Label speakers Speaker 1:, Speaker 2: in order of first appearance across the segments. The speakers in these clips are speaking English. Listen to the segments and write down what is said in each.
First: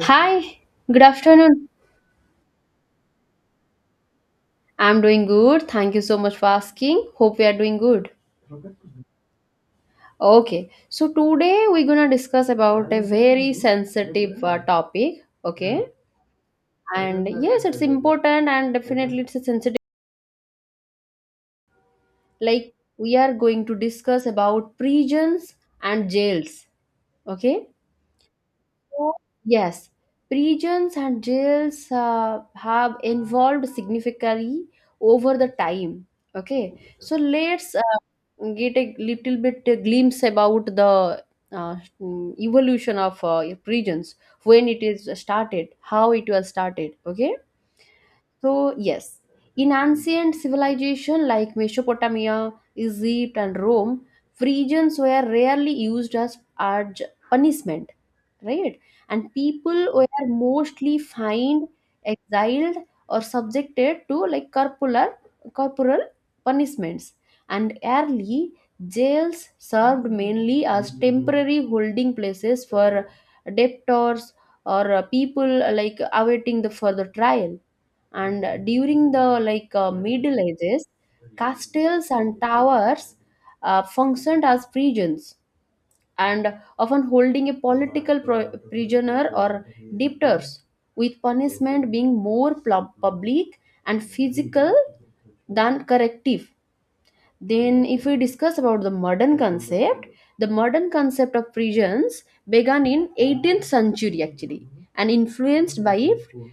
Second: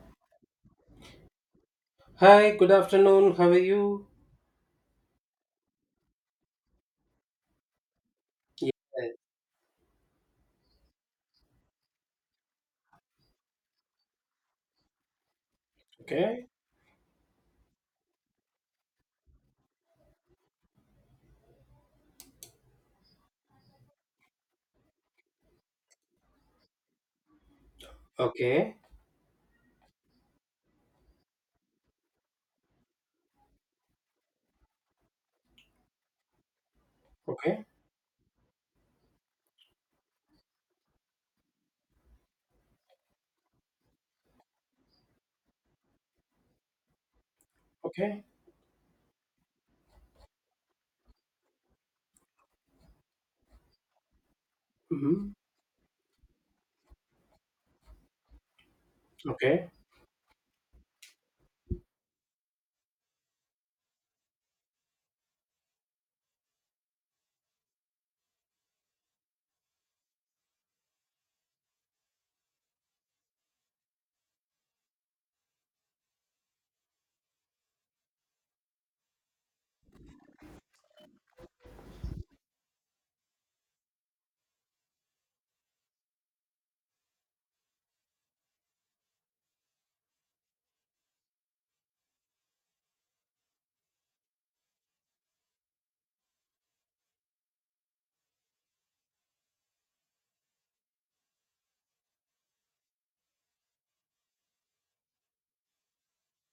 Speaker 1: Hi, good afternoon.
Speaker 2: Hi, good afternoon. How are you?
Speaker 1: I'm doing good. Thank you so much for asking. Hope we are doing good.
Speaker 2: Yeah.
Speaker 1: Okay, so today we're gonna discuss about a very sensitive topic. Okay,
Speaker 2: Okay.
Speaker 1: and yes, it's important and definitely it's a sensitive. Like we are going to discuss about prisons and jails. Okay,
Speaker 2: Okay.
Speaker 1: yes, prisons and jails have evolved significantly over the time. Okay, so
Speaker 2: Okay.
Speaker 1: let's get a little bit a glimpse about the evolution of prisons when it is started, how it was started. Okay,
Speaker 2: Okay.
Speaker 1: so yes, in ancient civilization like Mesopotamia, Egypt, and Rome, prisons were
Speaker 2: Hmm.
Speaker 1: rarely used as punishment, right? And
Speaker 2: Okay.
Speaker 1: people were mostly fined, exiled, or subjected to like corporal punishments. And early jails served mainly as temporary holding places for debtors or people like awaiting the further trial. And during the Middle Ages, castles and towers functioned as prisons and often holding a prisoner or debtors, with punishment being more public and physical than corrective. Then, if we discuss about the modern concept of prisons began in 18th century actually and influenced by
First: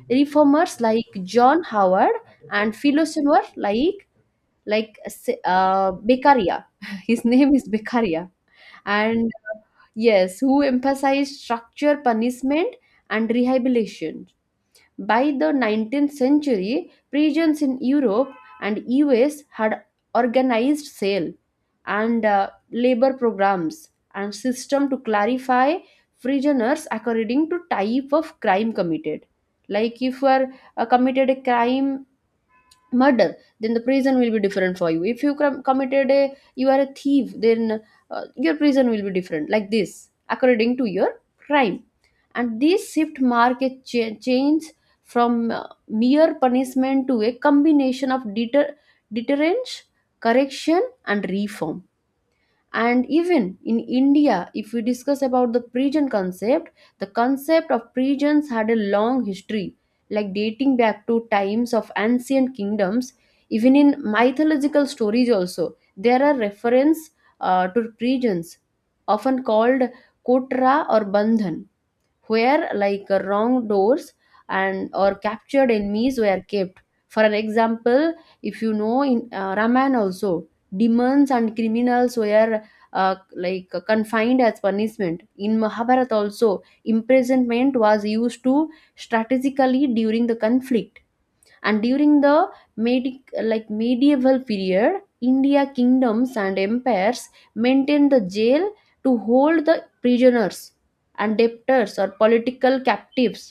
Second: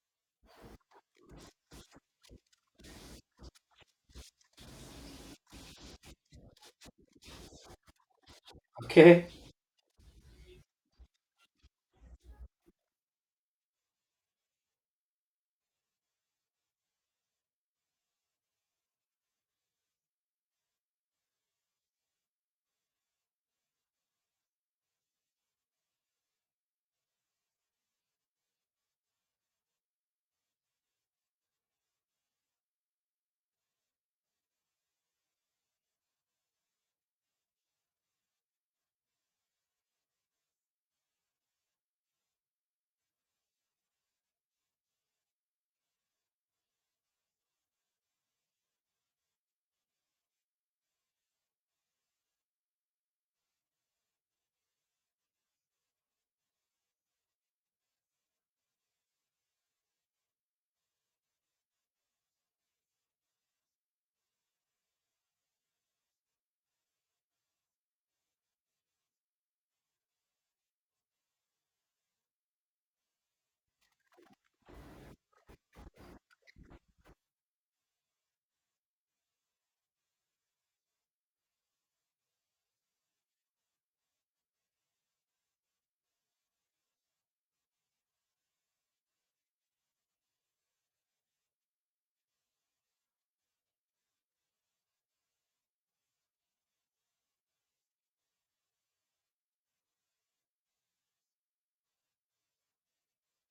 Speaker 1: reformers like John Howard and philosopher like Beccaria. His name is Beccaria,
Speaker 2: Okay.
Speaker 1: and yes, who emphasized structure, punishment, and rehabilitation. By the 19th century, prisons in Europe and US had organized sale and labor programs and system to clarify prisoners according to type of crime committed. Like if you are committed a crime murder, then the prison will be different for you. If you committed a, you are a thief, then your prison will be different like this according to your crime. And this shift mark a change from mere punishment to a combination of deterrence, correction, and reform. And even in India, if we discuss about the prison concept, the concept of prisons had a long history, like dating back to times of ancient kingdoms. Even in mythological stories also there are reference to prisons, often called kotra or bandhan, where like wrong doors and or captured enemies were kept. For an example, if you know in raman also, demons and criminals were confined as punishment. In mahabharata also imprisonment was used to strategically during the conflict. And during the medi- medieval period, India kingdoms and empires maintained the jail to hold the prisoners and debtors or political captives.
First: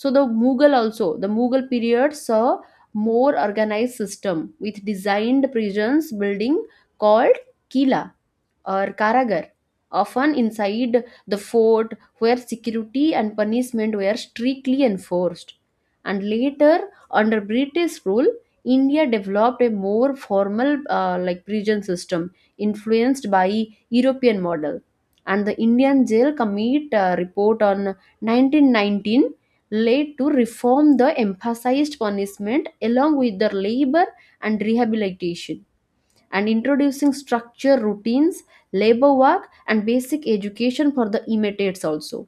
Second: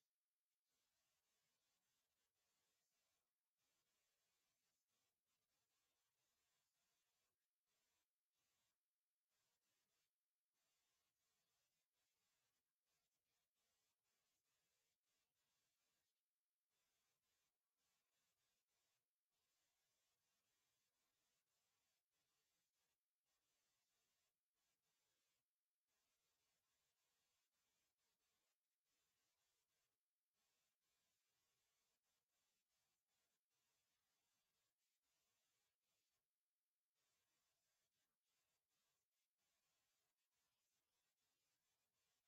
Speaker 1: So the mughal also the mughal period saw more organized system, with designed prisons building called kila or Karagar, often inside the fort where security and punishment were strictly enforced. And later, under British rule, India developed a more formal like prison system influenced by European model. And the Indian Jail Committee report on 1919 led to reform the emphasized punishment along with the labor and rehabilitation, and introducing structure routines, labor work, and basic education for the imitates also.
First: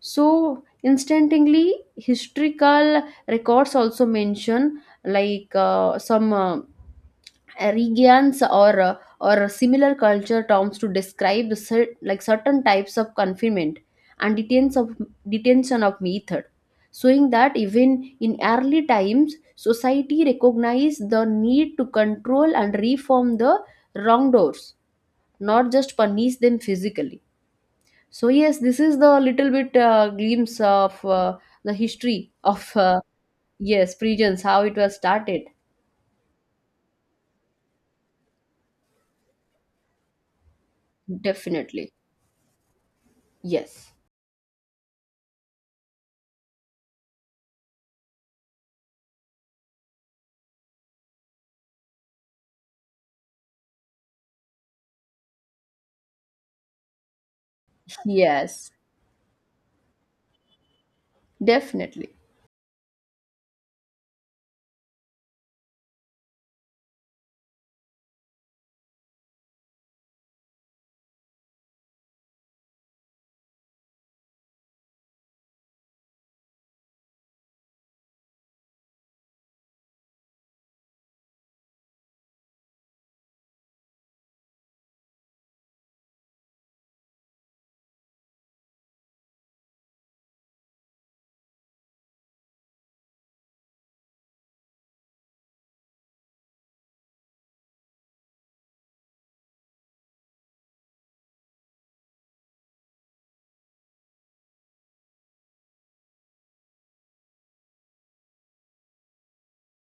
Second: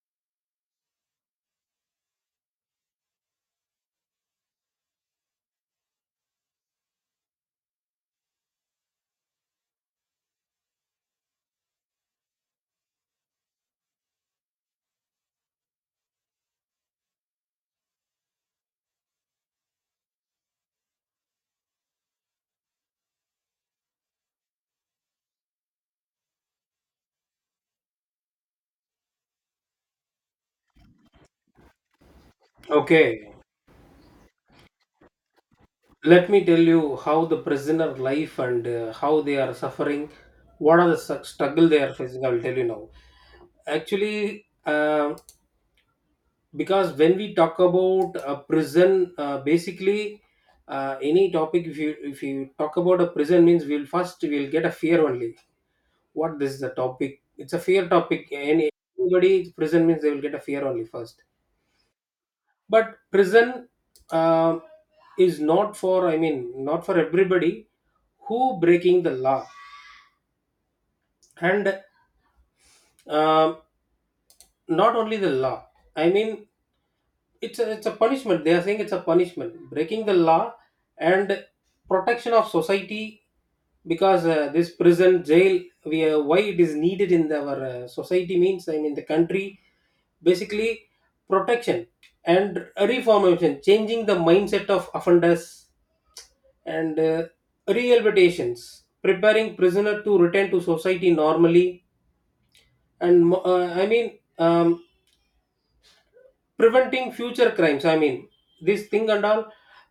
Speaker 1: So instantly historical records also mention like some regions or similar culture terms to describe the like certain types of confinement and detention of method, showing that even in early times society recognized the need to control and reform the wrongdoers, not just punish them physically. So yes, this is the little bit glimpse of the history of
Speaker 2: Okay.
Speaker 1: yes, prisons, how it was started.
Speaker 2: Let me tell you how the prisoner life and how they are suffering. What are the struggle they
Speaker 1: Definitely
Speaker 2: are facing? I will tell you now.
Speaker 1: yes.
Speaker 2: Actually, because when we talk about a prison, basically any topic. If you talk about a prison, means we'll first we'll get a fear only. What, this is a topic, it's a fear topic.
Speaker 1: Yes.
Speaker 2: Any anybody prison means they will get a fear only first.
Speaker 1: Definitely.
Speaker 2: But prison, uh, is not for, I mean not for everybody who breaking the law. And um not only the law, I mean it's a punishment, they are saying it's a punishment breaking the law, and protection of society. Because this prison jail, we why it is needed in our society means, I mean the country, basically protection, and reformation, changing the mindset of offenders, and rehabilitations, preparing prisoner to return to society normally, and I mean, um, preventing future crimes, I mean this thing and all.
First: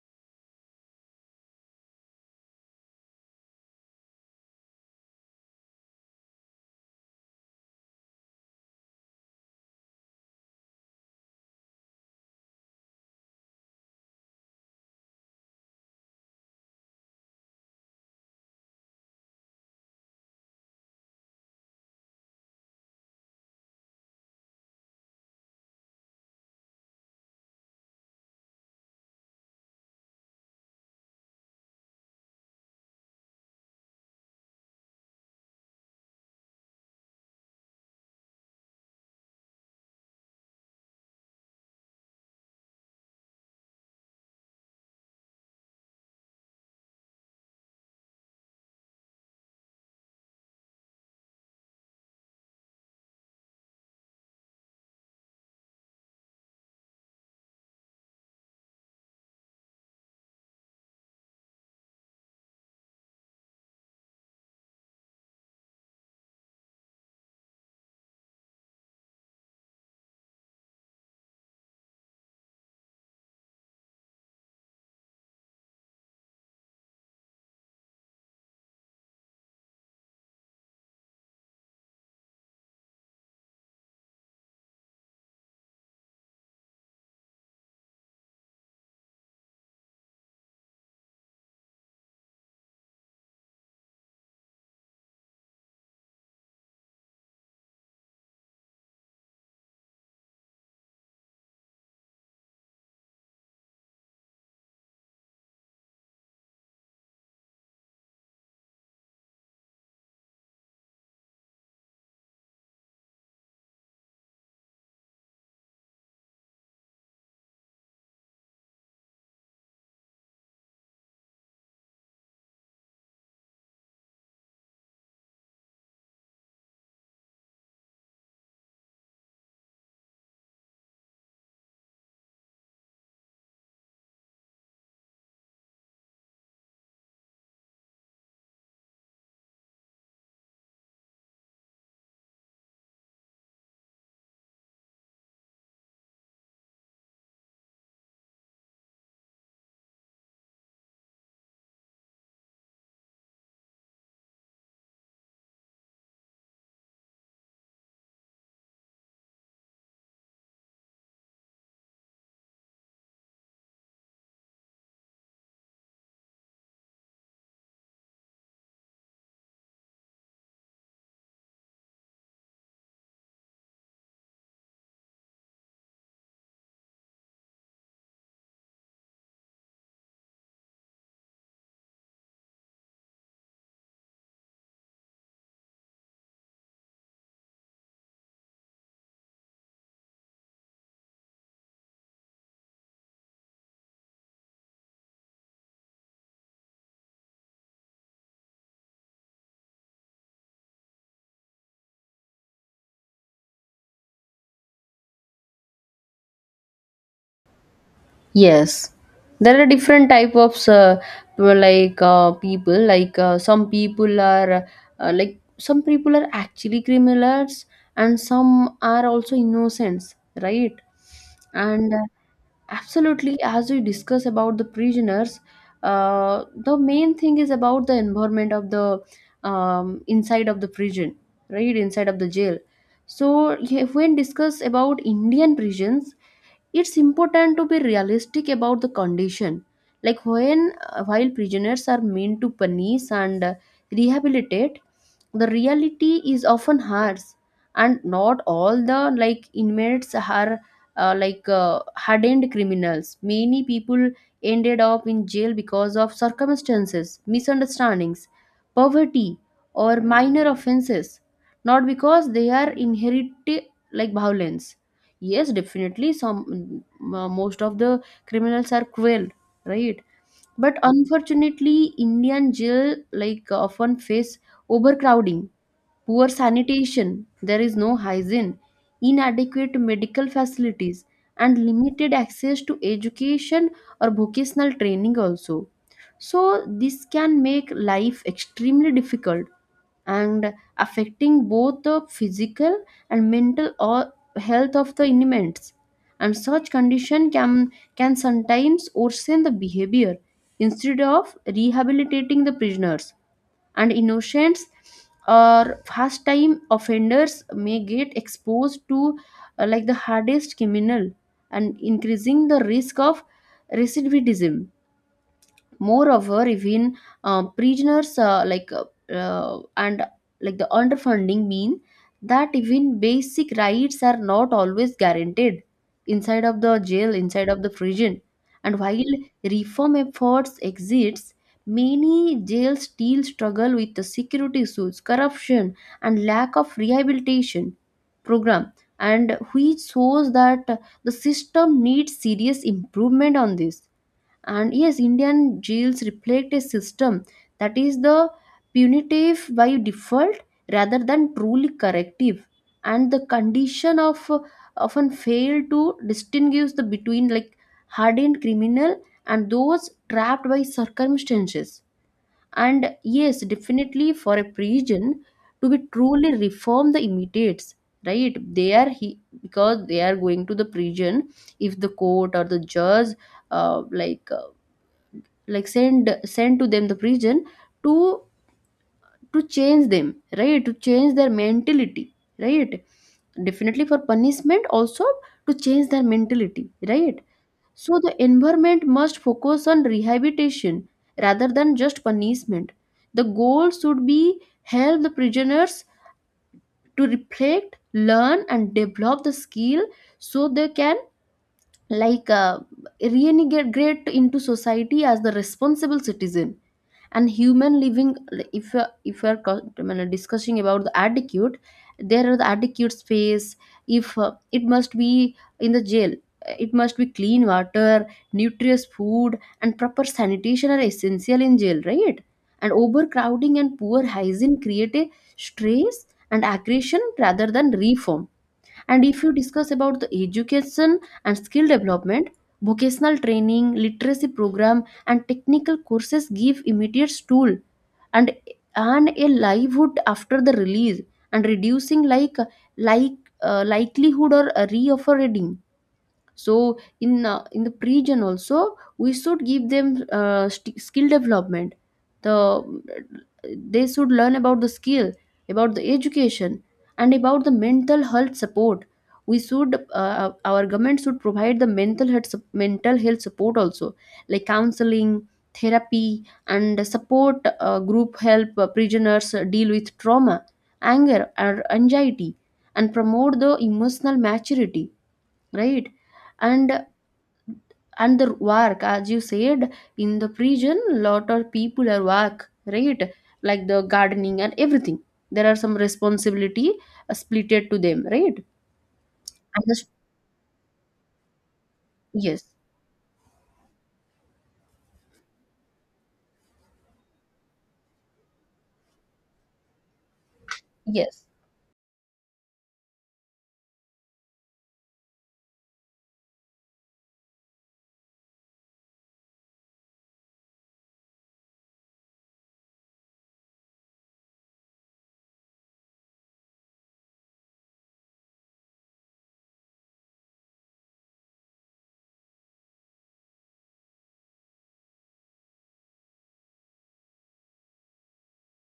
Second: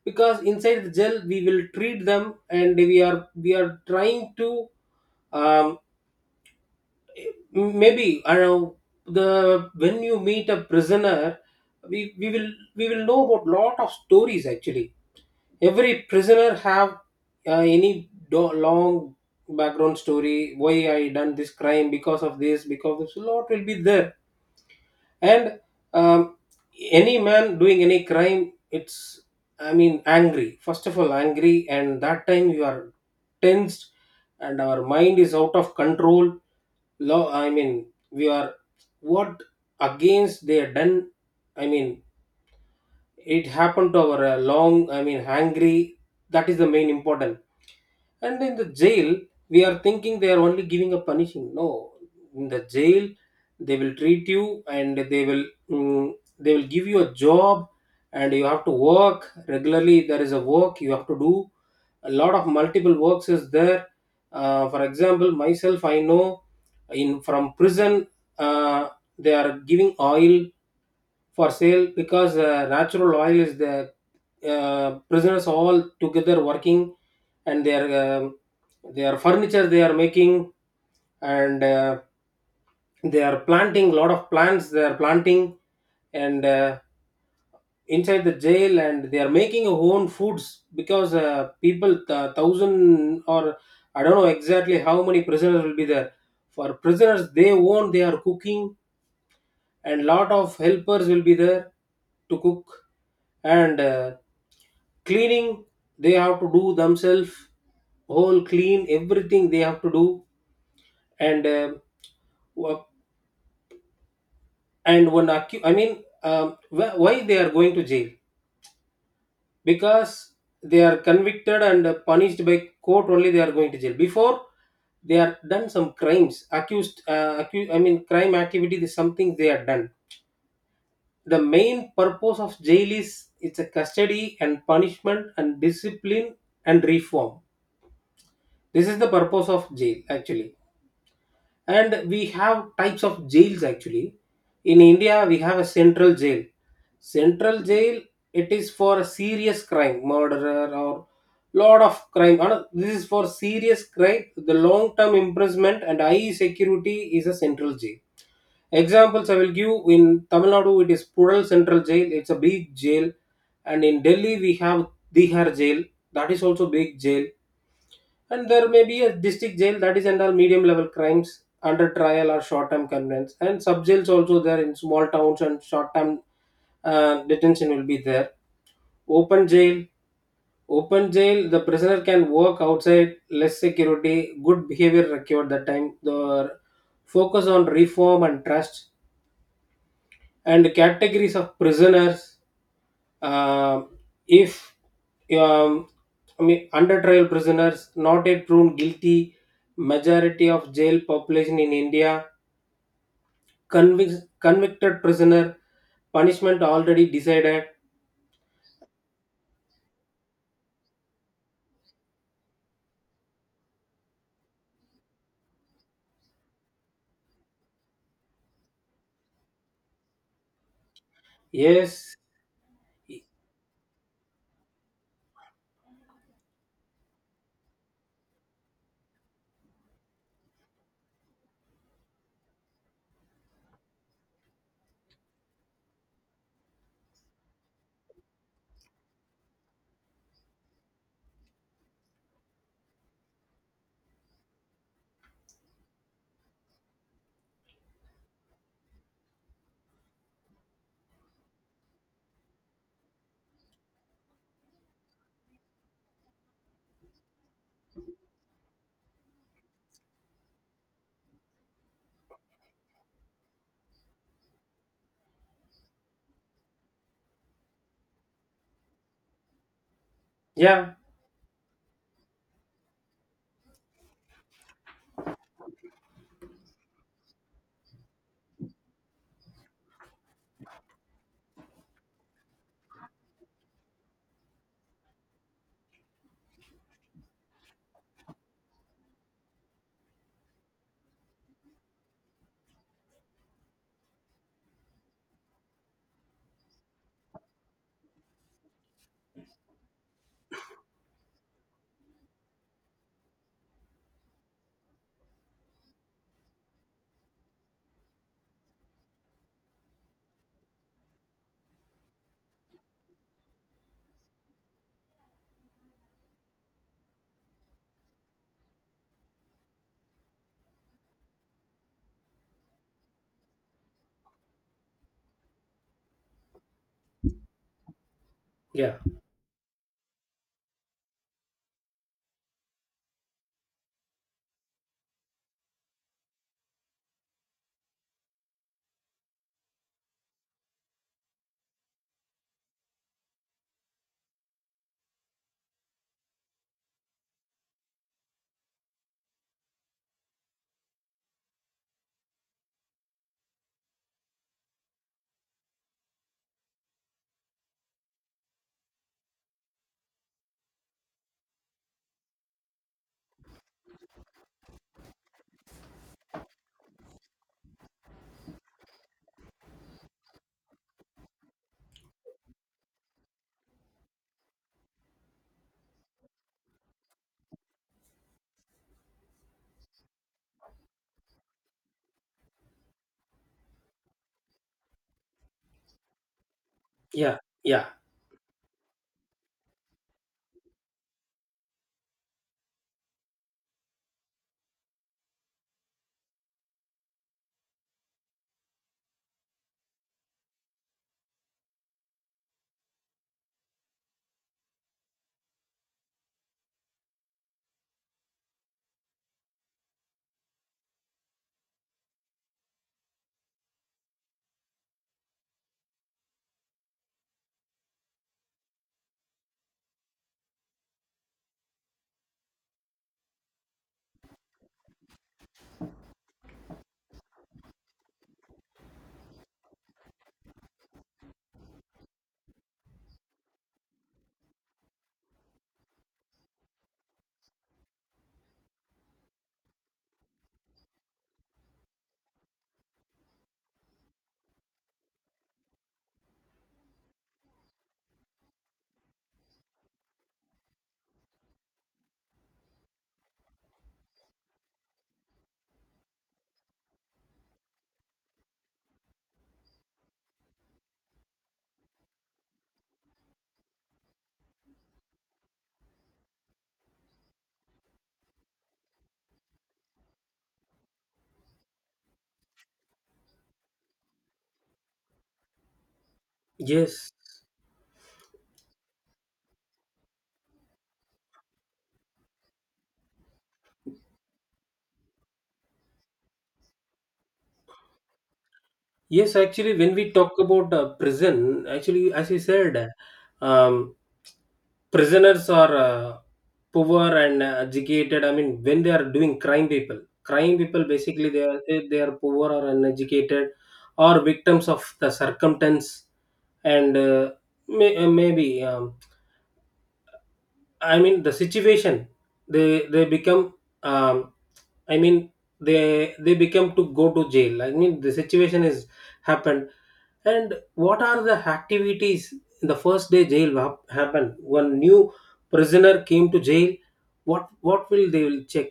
Speaker 2: Because inside the jail we will treat them and we are trying to, um, maybe I know, the when you meet a prisoner, we, we will we will know about lot of stories actually. Every prisoner have, any long background story, why I done this crime, because of this, because this lot will be there. And um, any man doing any crime, it's, I mean angry, first of all angry, and that time you are tensed and our mind is out of control. Law, I mean we are what against they are done, I mean it happened to our long, I mean angry. That is the main important. And in the jail, we are thinking they are only giving a punishing. No, in the jail, they will treat you and they will, they will give you a job, and you have to work regularly. There is a work you have to do. A lot of multiple works is there. For example, myself, I know in from prison, uh, they are giving oil for sale, because natural oil is the, prisoners all together working, and their furniture they are making, and they are planting lot of plants they are planting, and inside the jail, and they are making own foods. Because people, thousand or, I don't know exactly how many prisoners will be there, for prisoners they own they are cooking, and lot of helpers will be there to cook, and cleaning they have to do themselves, whole clean everything they have to do. And wha- and one I mean, why they are going to jail, because they are convicted and punished by court only they are going to jail. Before they are done some crimes accused, I mean crime activity is something they are done. The main purpose of jail is, it's a custody and punishment and discipline and reform. This is the purpose of jail actually. And we have types of jails actually. In India we have a central jail. Central jail, it is for a serious crime, murderer or lot of crime. No, this is for serious crime, the long term imprisonment and high security is a central jail. Examples I will give: in Tamil Nadu it is Pural central jail, it's a big jail. And in Delhi we have Dihar jail, that is also big jail. And there may be a district jail, that is under medium level crimes, under trial or short term convenience. And sub jails also there in small towns, and short term detention will be there. Open jail, open jail, the prisoner can work outside, less security, good behavior required that time. The focus on reform and trust, and categories of prisoners. Um if, um, I mean under trial prisoners not yet proven guilty, majority of jail population in India, convict, convicted prisoner, punishment already decided.
Speaker 1: Yes, there are different type of like people. Like some people are like some people are actually criminals, and some are also innocents, right? And
Speaker 2: Yes,
Speaker 1: absolutely, as we discuss about the prisoners, the main thing is about the environment of the inside of the prison, right? Inside of the jail. So yeah, if we discuss about Indian prisons, it's important to be realistic about the condition, like when while prisoners are meant to punish and rehabilitate, the reality is often harsh and not all the like inmates are uh, like uh, hardened criminals. Many people ended up in jail because of circumstances, misunderstandings, poverty, or minor offenses, not because they are inherited like violence. Yes, definitely some most of the criminals are cruel, right? But
Speaker 2: yeah,
Speaker 1: unfortunately Indian jail like often face overcrowding, poor sanitation, there is no hygiene, inadequate medical facilities, and limited access to education or vocational training also. So this can make life extremely difficult, and affecting both the physical and mental or health of the inmates. And such condition can sometimes worsen the behavior instead of rehabilitating the prisoners. And innocents or first time offenders may get exposed to like the hardest criminal, and increasing the risk of recidivism. Moreover, even prisoners like and like the underfunding mean that even basic rights are not always guaranteed inside of the jail, inside of the prison. And
Speaker 2: yeah,
Speaker 1: while reform efforts exist, many jails still struggle with the security issues, corruption, and lack of rehabilitation program, and which shows that the system needs serious improvement on this. And yes, Indian jails reflect a system that is the punitive by default, rather than truly corrective. And the condition of often fail to distinguish the between like hardened criminal and those trapped by circumstances. And yes, definitely for a prison to be truly reform the immediates, right, they are he because they are going to the prison. If the court or the judge uh, like send to them the prison to to change them, right, to change their mentality, right? Definitely for punishment also, to change their mentality, right?
Speaker 2: yeah, yeah,
Speaker 1: So the environment must focus on rehabilitation rather than just punishment. The goal should be help the prisoners to reflect, learn, and develop the skill, so they can like uh, reintegrate into society as the responsible citizen and human living. Like, if you if we are I mean, discussing about the attitude, there are the attitude space. If it must be in the jail, it must be clean water, nutritious food, and proper sanitation are essential in jail, right? And overcrowding and poor hygiene create a stress and aggression rather than reform. And if you discuss about the education and skill development, vocational training, literacy program, and technical courses give immediate tool and and a livelihood after the release, and reducing like likelihood or reoffering. So in the region also we should give them skill development. The they should learn about the skill, about the education, and about the mental health support. We should our government should provide the mental health support also, like counseling, therapy, and support group help prisoners deal with trauma, anger, or anxiety, and promote the emotional maturity, right? and
Speaker 2: yes.
Speaker 1: and the work, as you said, in the prison, lot of people are work, right? Like the gardening and everything, there are some responsibility splitted to them, right?
Speaker 2: Yes,
Speaker 1: And
Speaker 2: actually,
Speaker 1: the,
Speaker 2: when we talk about prison, actually, as you
Speaker 1: yes
Speaker 2: said, um, prisoners are poor and educated. I mean, when they are doing crime people
Speaker 1: yes,
Speaker 2: basically they are they are poor or uneducated, or victims of the circumstance, and may, maybe I mean the situation they become. Um, I mean, they become to go to jail. I mean, the situation is happened. And what are the activities in the first day jail happened? One new prisoner came to jail. What will they will check?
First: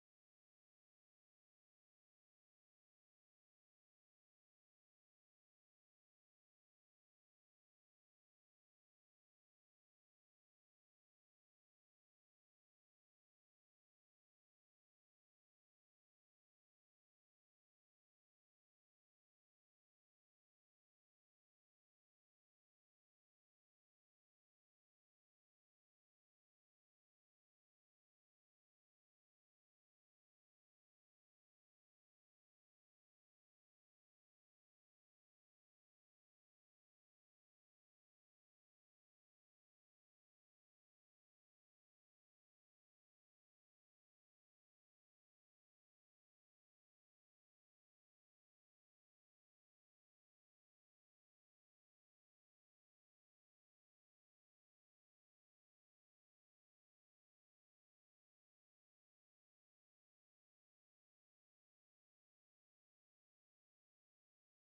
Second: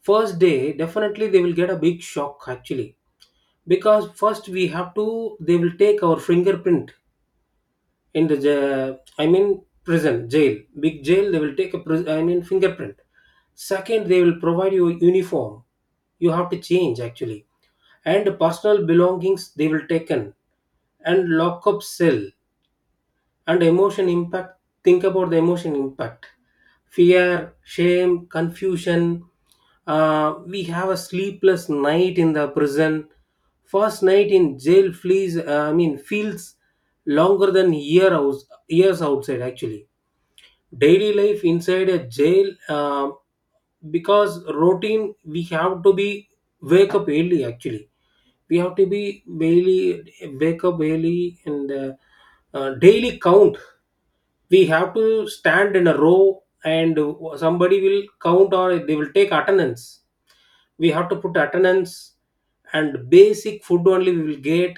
Speaker 2: First day, definitely they will get a big shock actually. Because first we have to, they will take our fingerprint in the I mean prison jail, big jail they will take a I mean fingerprint. Second, they will provide you a uniform, you have to change actually. And personal belongings they will taken, and lock up cell, and emotion impact. Think about the emotion impact: fear, shame, confusion. Uh, we have a sleepless night in the prison. First night in jail flees I mean feels longer than year house, years outside actually. Daily life inside a jail, because routine we have to be wake up early actually. We have to be daily wake up early, and daily count, we have to stand in a row and somebody will count, or they will take attendance, we have to put attendance. And basic food only we will get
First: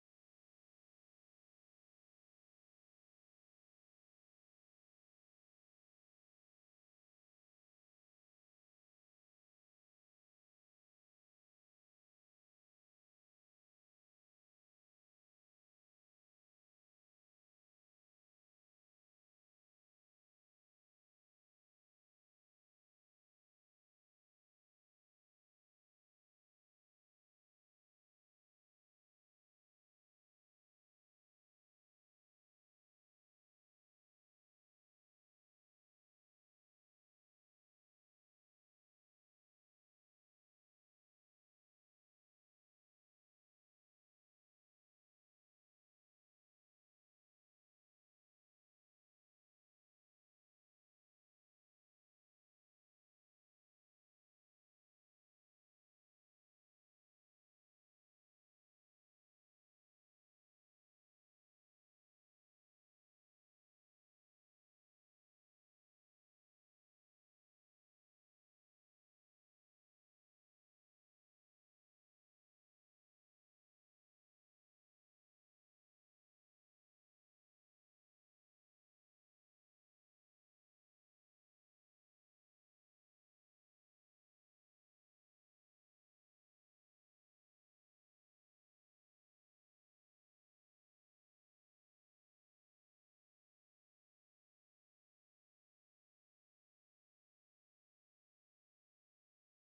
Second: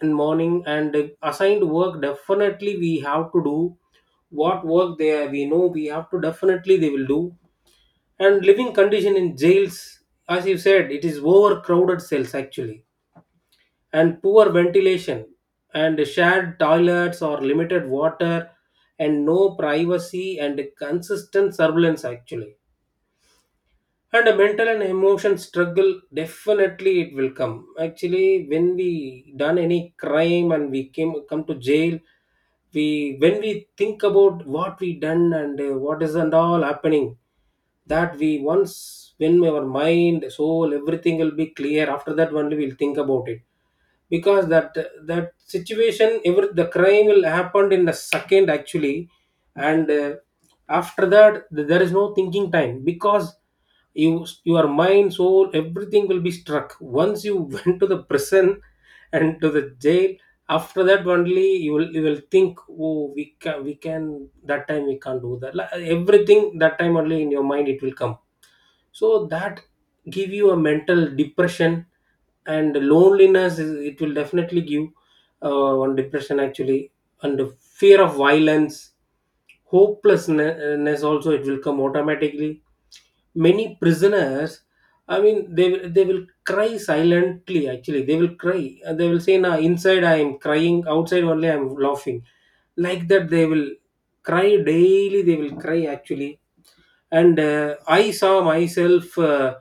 Speaker 2: in morning, and assigned work definitely we have to do. What work there we know, we have to definitely they will do. And living condition in jails, as you said, it is overcrowded cells actually, and poor ventilation, and shared toilets or limited water, and no privacy, and consistent surveillance actually. And a mental and emotion struggle definitely it will come. Actually when we done any crime and we came come to jail, we when we think about what we done and what is and all happening, that we once, when our mind soul everything will be clear after that only we'll think about it. Because that situation, every the crime will happened in a second actually. And after that there is no thinking time, because you, your mind soul everything will be struck once you went to the prison and to the jail. After that only you will, you will think, oh, we can, we can, that time we can't do that. Like, everything that time only in your mind it will come. So that give you a mental depression, and loneliness is, it will definitely give one depression actually. And the fear of violence, hopelessness also it will come automatically. Many prisoners, I mean they will cry silently actually, they will cry and they will say, nah, inside I am crying, outside only I am laughing. Like that they will, cry daily they will cry actually. And I saw myself, uh,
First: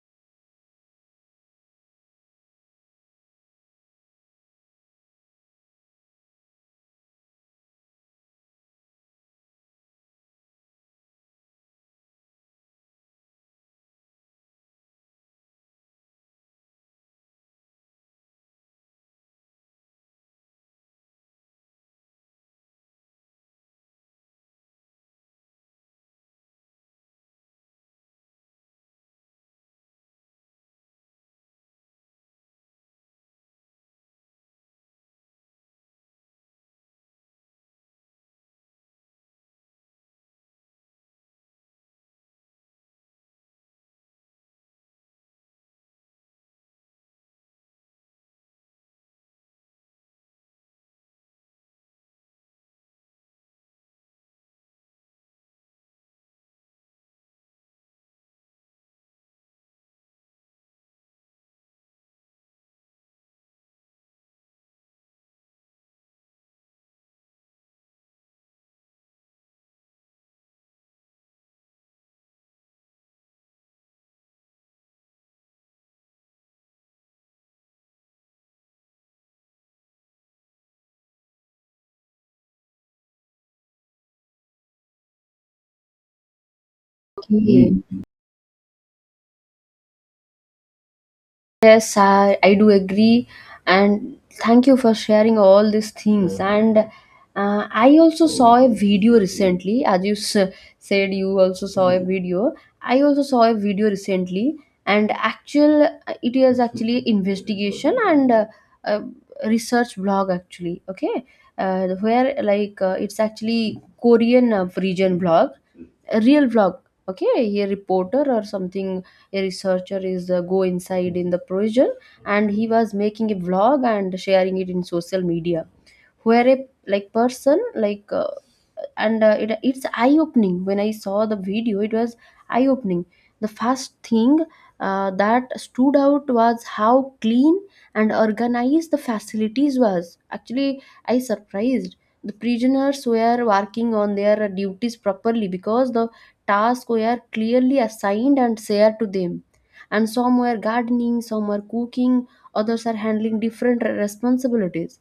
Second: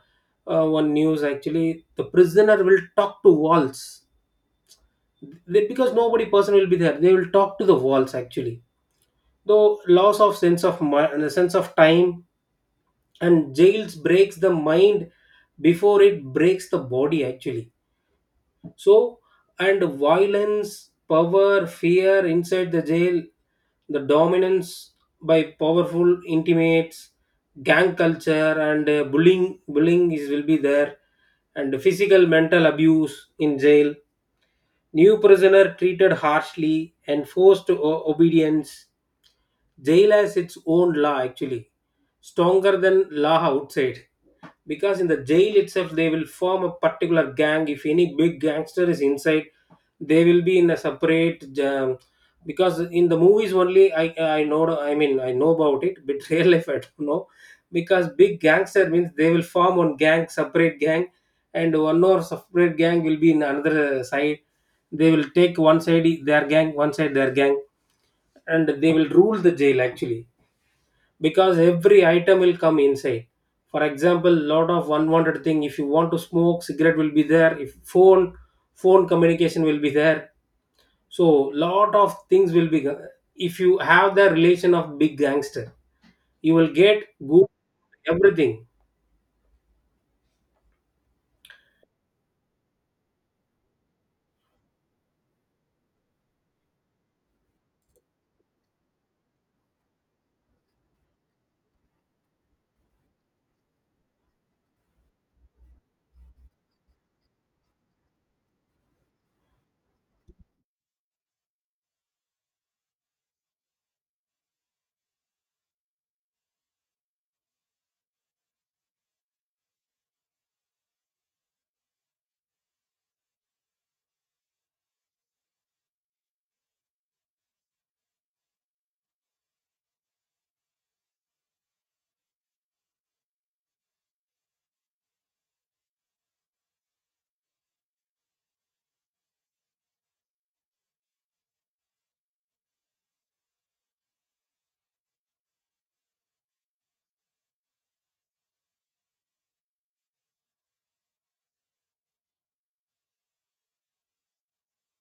Speaker 2: uh, one news actually, the prisoner will talk to walls. They, because nobody person will be there they will talk to the walls actually. Though, loss of sense of and sense of time, and jails breaks the mind before it breaks the body actually. So, and violence, power, fear inside the jail, the dominance by powerful intimates, gang culture and bullying is will be there, and physical mental abuse in jail. New prisoner treated harshly and forced obedience. Jail has its own law actually, stronger than law outside. Because in the jail itself they will form a particular gang. If any big gangster is inside, they will be in a separate, because in the movies only I know, I mean I know about it, but real life I don't know. Because big gangster means they will form one gang, separate gang, and one more separate gang will be in another side. They will take one side their gang, one side their gang, and they will rule the jail actually. Because every item will come inside. For example, lot of unwanted thing, if you want to smoke cigarette will be there, if phone communication will be there. So lot of things will be, if you have the relation of big gangster you will get good
Speaker 1: okay.
Speaker 2: everything.
Speaker 1: Yes, I do agree, and thank you for sharing all these things. And I also saw a video recently, as you said, you also saw a video. I also saw a video recently, and actual it is actually investigation and uh, research blog actually. Okay, where like it's actually Korean region blog, a real vlog, okay, a reporter or something, a researcher is go inside in the prison, and he was making a vlog and sharing it in social media where a like person like and it's eye opening. When I saw the video it was eye opening. The first thing that stood out was how clean and organized the facilities was. Actually I surprised the prisoners were working on their duties properly, because the tasks were clearly assigned and shared to them, and some were gardening, some were cooking, others are handling different responsibilities.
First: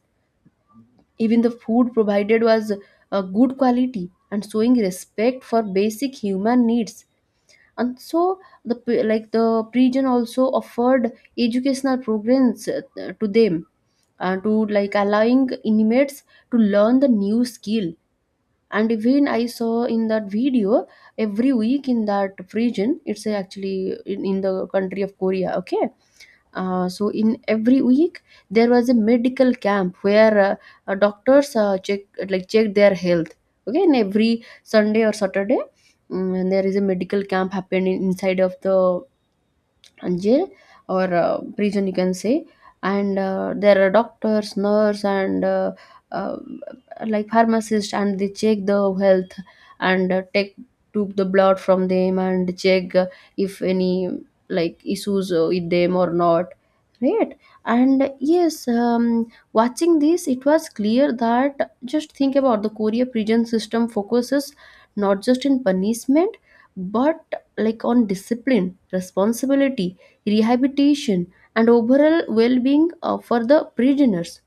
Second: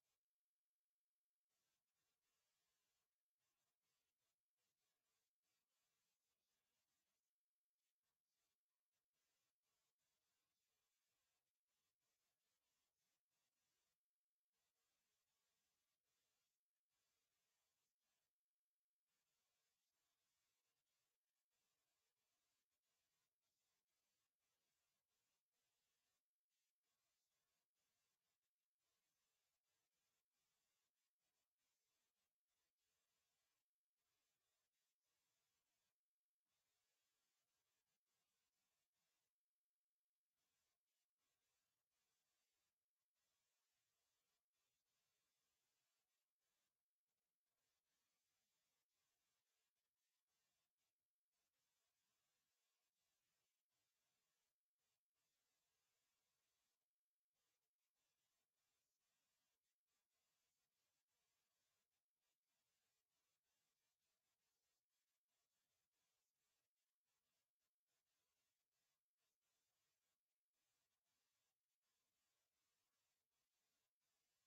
Speaker 1: Even the food provided was good quality and showing respect for basic human needs. And so, the like the region also offered educational programs to them, to like allowing inmates to learn the new skill. And even I saw in that video, every week in that region, it's actually in the country of Korea. Okay, so in every week there was a medical camp where doctors check like check their health. Okay, and every Sunday or Saturday, there is a medical camp happening inside of the jail or prison you can say. And there are doctors nurse and uh, like pharmacist, and they check the health and take took the blood from them and check if any like issues with them or not, right. And yes, watching this it was clear that, just think about, the korea prison system focuses not just in punishment but like on discipline, responsibility, rehabilitation, and overall well being for the prisoners.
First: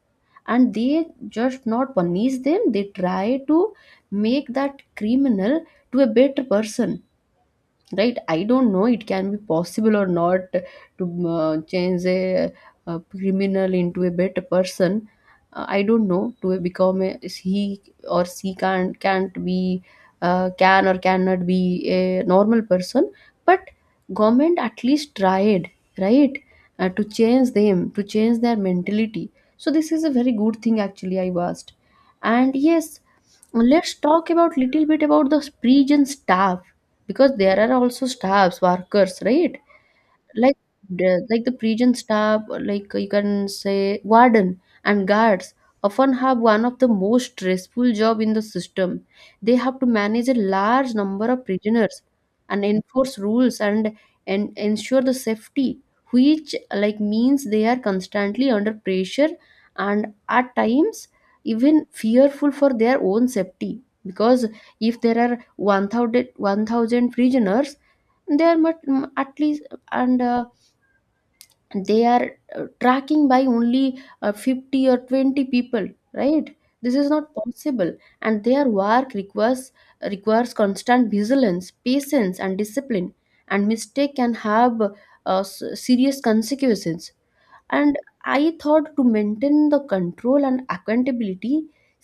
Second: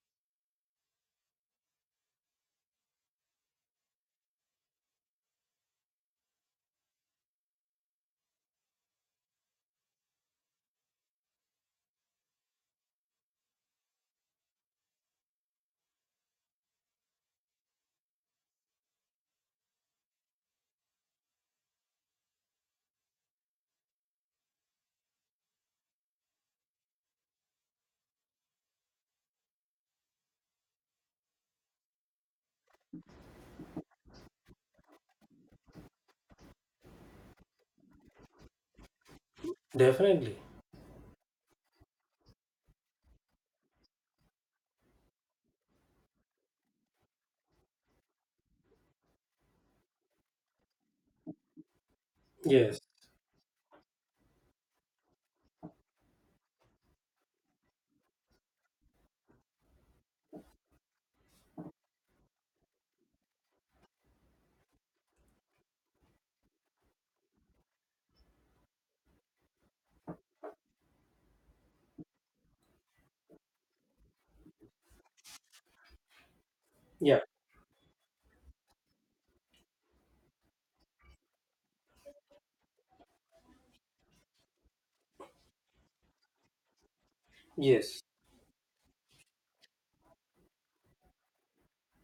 Speaker 1: And they just not punish them, they try to make that criminal to a better person, right? I don't know it can be possible or not to change a criminal into a better person. I don't know, to become a he or she can't be can or cannot be a normal person, but government at least tried, right? To change them, to change their mentality, so this is a very good thing actually I asked. And yes, let's talk about little bit about the prison staff, because there are also staffs workers, right?
Speaker 2: Definitely.
Speaker 1: Like the prison staff, like you can say warden and guards, often have one of the most stressful job in the system. They have to manage a large number of prisoners and
Speaker 2: Yes.
Speaker 1: enforce rules and ensure the safety, which like means they are constantly under pressure, and at times even fearful for their own safety. Because if there are 1000 1000 prisoners, there must at least, and they are tracking by only 50 or 20 people, right? This is
Speaker 2: Yeah.
Speaker 1: not possible. And their work requires constant vigilance, patience and discipline, and mistake can have serious consequences. And
Speaker 2: Yes.
Speaker 1: I thought, to maintain the control and accountability,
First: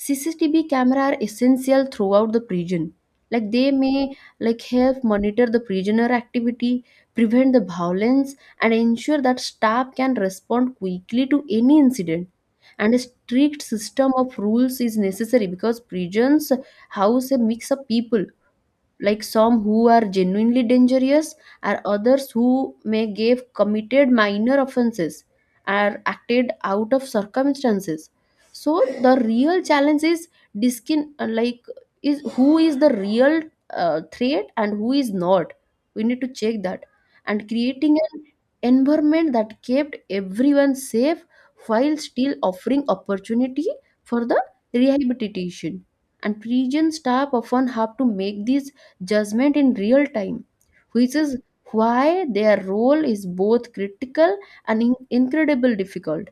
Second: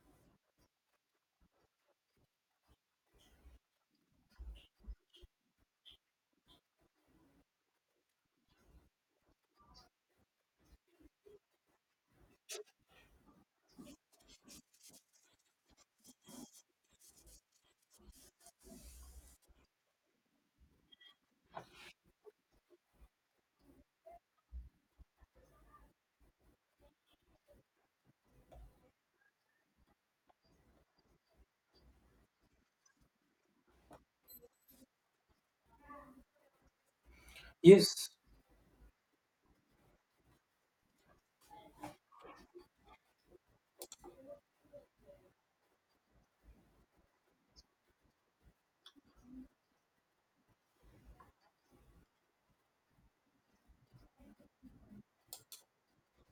Speaker 1: cctv camera are essential throughout the prison. Like they may like help monitor the prisoner activity, prevent the violence, and ensure that staff can respond quickly to any incident. And a strict system of rules is necessary, because prisons house a mix of people, like some who are genuinely dangerous, or others who may have committed minor offenses or acted out of circumstances. So the real challenge is diskin like is who is the real threat and who is not, we need to check that. And creating
Speaker 2: Yes.
Speaker 1: an environment that kept everyone safe, while still offering opportunity for the rehabilitation. And region staff often have to make this judgment in real time, which is why their role is both critical and incredibly difficult,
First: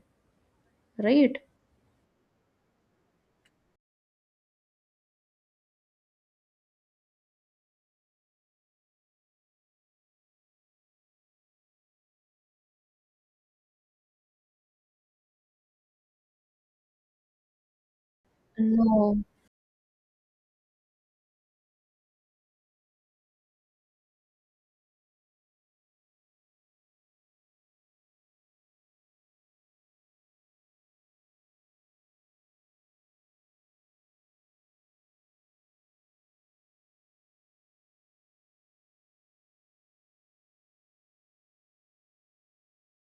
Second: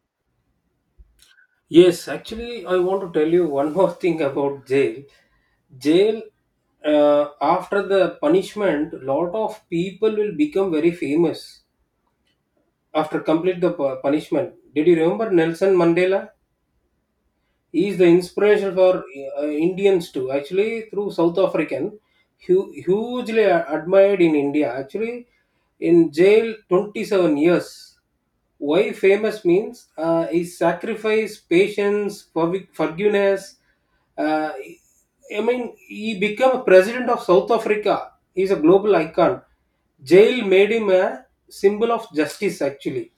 Speaker 1: right?
Speaker 2: Yes, actually, I want to tell you one more thing about jail. Jail, after the punishment, lot of people will become very famous after complete the punishment. Did you remember Nelson Mandela? He is the inspiration for
Speaker 1: No.
Speaker 2: Indians too. Actually, through South African, hugely admired in India. Actually, in jail, 27 years. Why famous means, is sacrifice, patience, forgiveness. Uh, I mean, he became a president of South Africa. He's a global icon. Jail made him a symbol of justice. Actually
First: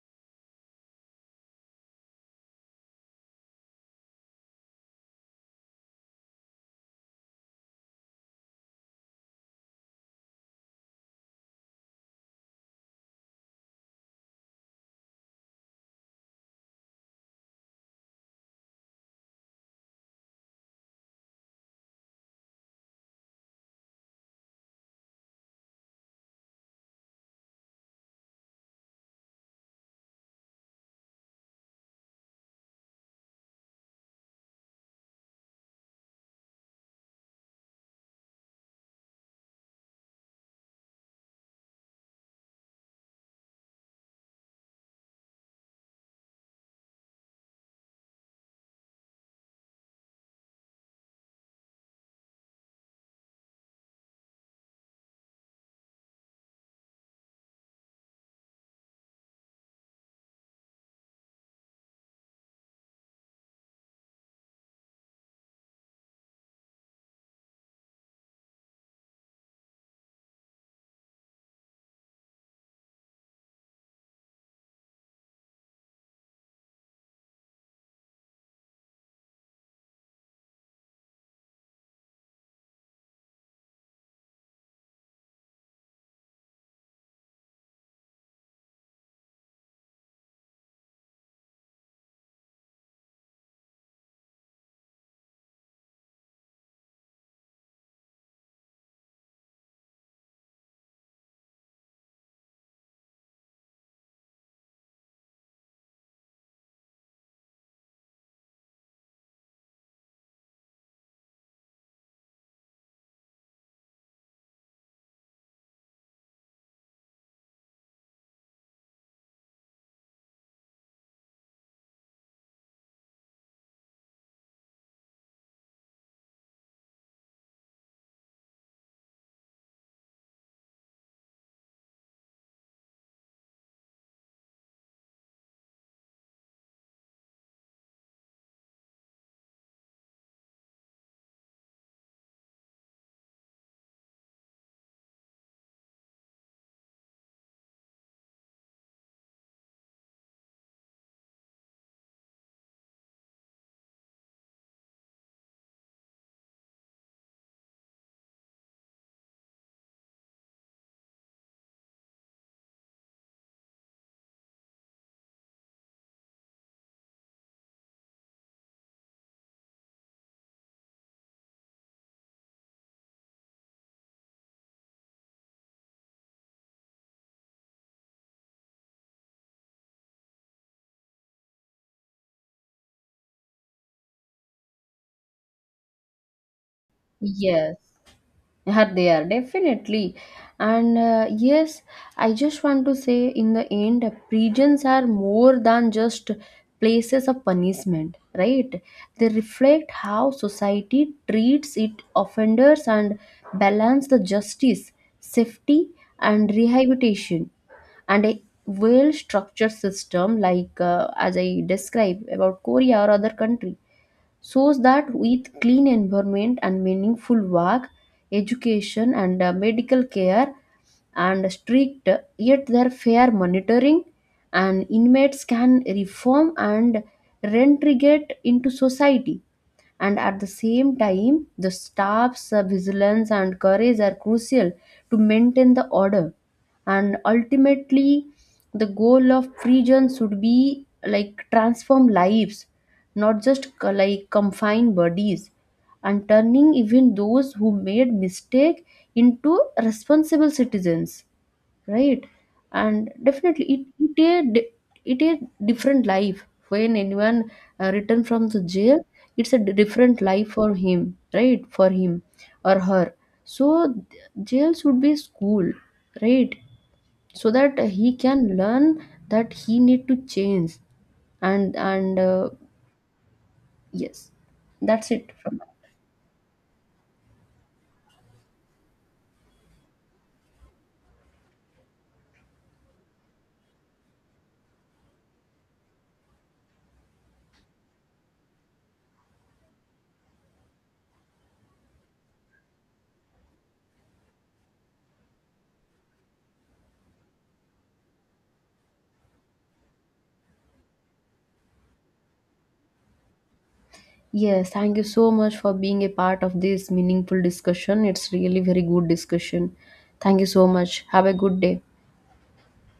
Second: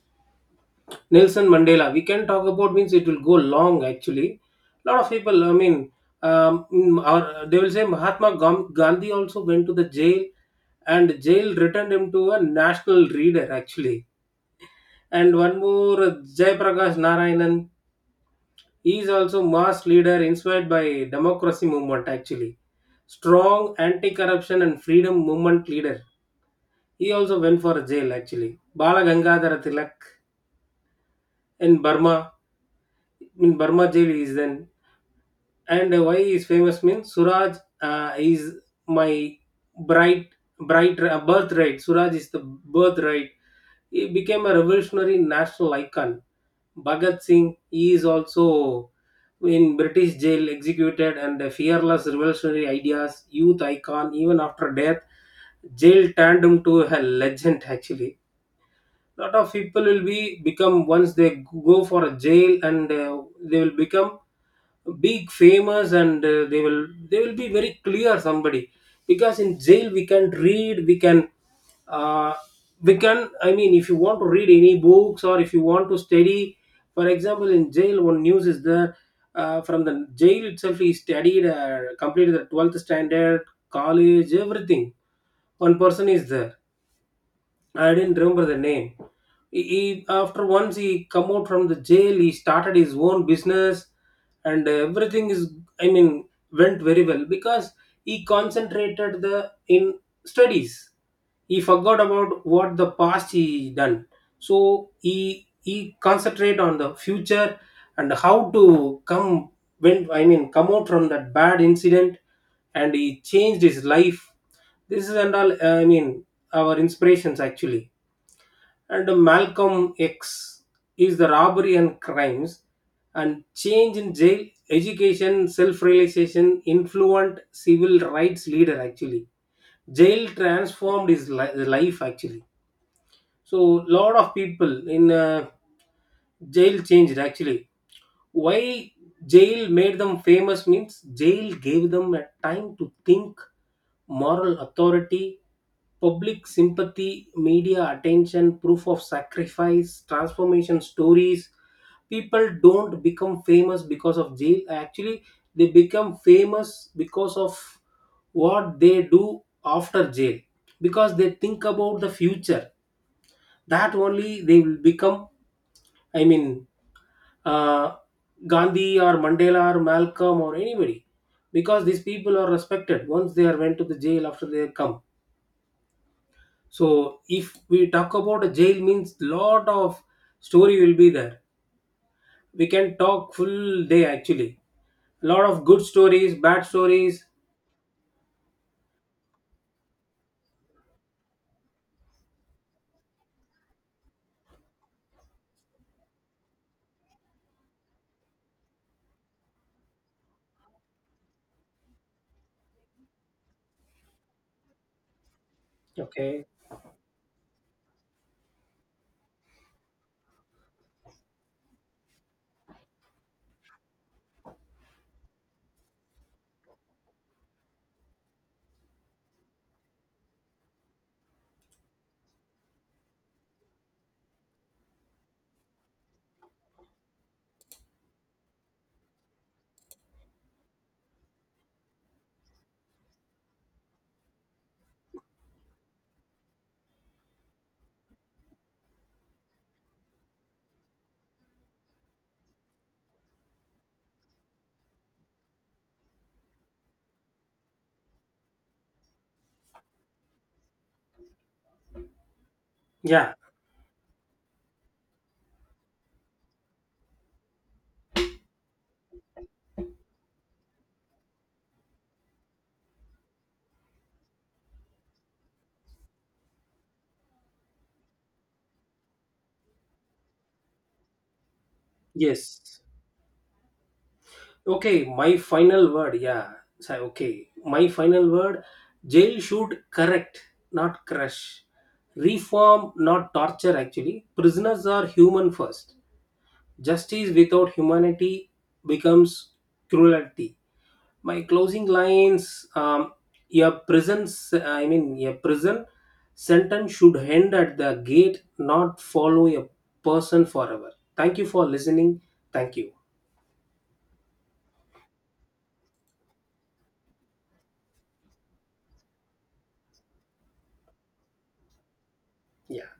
Speaker 2: Nelson Mandela, we can talk about means it will go long actually. Lot of people, I mean, or they will say Mahatma Gandhi also went to the jail, and jail returned him to a national leader actually. And one more Jayaprakash Narayanan, he is also mass leader inspired by democracy movement actually, strong anti-corruption and freedom movement leader. He also went for jail actually. Bala Gangadhara Tilak, in Burma, in Burma jail he is then. And why is famous means, suraj is my bright bright birthright, suraj is the birthright. He became a revolutionary national icon. Bhagat Singh, he is also in British jail executed, and a fearless revolutionary ideas, youth icon even after death. Jail turned him to a legend actually. Lot of people will be become once they go for a jail, and they will become big famous, and they will be very clear somebody. Because in jail we can read, we can, uh, we can, I mean if you want to read any books or if you want to study, for example in jail one news is there, from the jail itself he studied, completed the 12th standard, college, everything. One person is there, I didn't remember the name. He, after once he come out from the jail, he started his own business, and everything is, I mean went very well because he concentrated the in studies. He forgot about what the past he done, so he concentrate on the future and how to come, when I mean come out from that bad incident, and he changed his life. This is and all, I mean our inspirations actually. And Malcolm X is the robbery and crimes and change in jail, education, self realization, influent civil rights leader actually. Jail transformed his life actually. So, lot of people in jail changed actually. Why jail made them famous means, jail gave them a time to think, moral authority, public sympathy, media attention, proof of sacrifice, transformation stories. People don't become famous because of jail actually, they become famous because of what they do after jail. Because they think about the future, that only they will become, I mean uh, Gandhi or Mandela or Malcolm or anybody, because these people are respected once they are went to the jail after they come. So if we talk about a jail means lot of story will be there. We can talk full day actually. Lot of good stories, bad stories.
Speaker 1: Yes. Yeah, they are definitely. And yes, I just want to say in the end, prisons are more than just places of punishment, right? They reflect how society treats its offenders and balance the justice, safety,
Speaker 2: Okay.
Speaker 1: and rehabilitation. And a well structured system, like as I described about korea or other country, shows that with clean environment and meaningful work, education and medical care, and strict yet their fair monitoring, and inmates can reform and reintegrate into society. And at the same time the staff's vigilance and courage are crucial to maintain the order. And ultimately the goal of prison should be like transform lives, not just like confine bodies, and turning even those who made mistake into responsible citizens, right? And
Speaker 2: Yeah.
Speaker 1: definitely it it a di- it a different life when anyone return from the jail. It's a different life for him, right, for him or her. So jail should be school, right? So that he can learn that he need to change. And
Speaker 2: Yes.
Speaker 1: Yes.
Speaker 2: Okay,
Speaker 1: That's it
Speaker 2: my
Speaker 1: from.
Speaker 2: final word. Yeah. So, okay, my final word. Jail should correct, not crush. Reform, not torture, actually. Prisoners are human first. Justice without humanity becomes cruelty. My closing lines, your prison, I mean, your prison sentence should end at the gate, not follow a person forever. Thank you for listening. Thank you.
Speaker 1: Yes, thank you so much for being a part of this meaningful discussion. It's really very good discussion. Thank you so much. Have a good day.
Speaker 2: Yeah.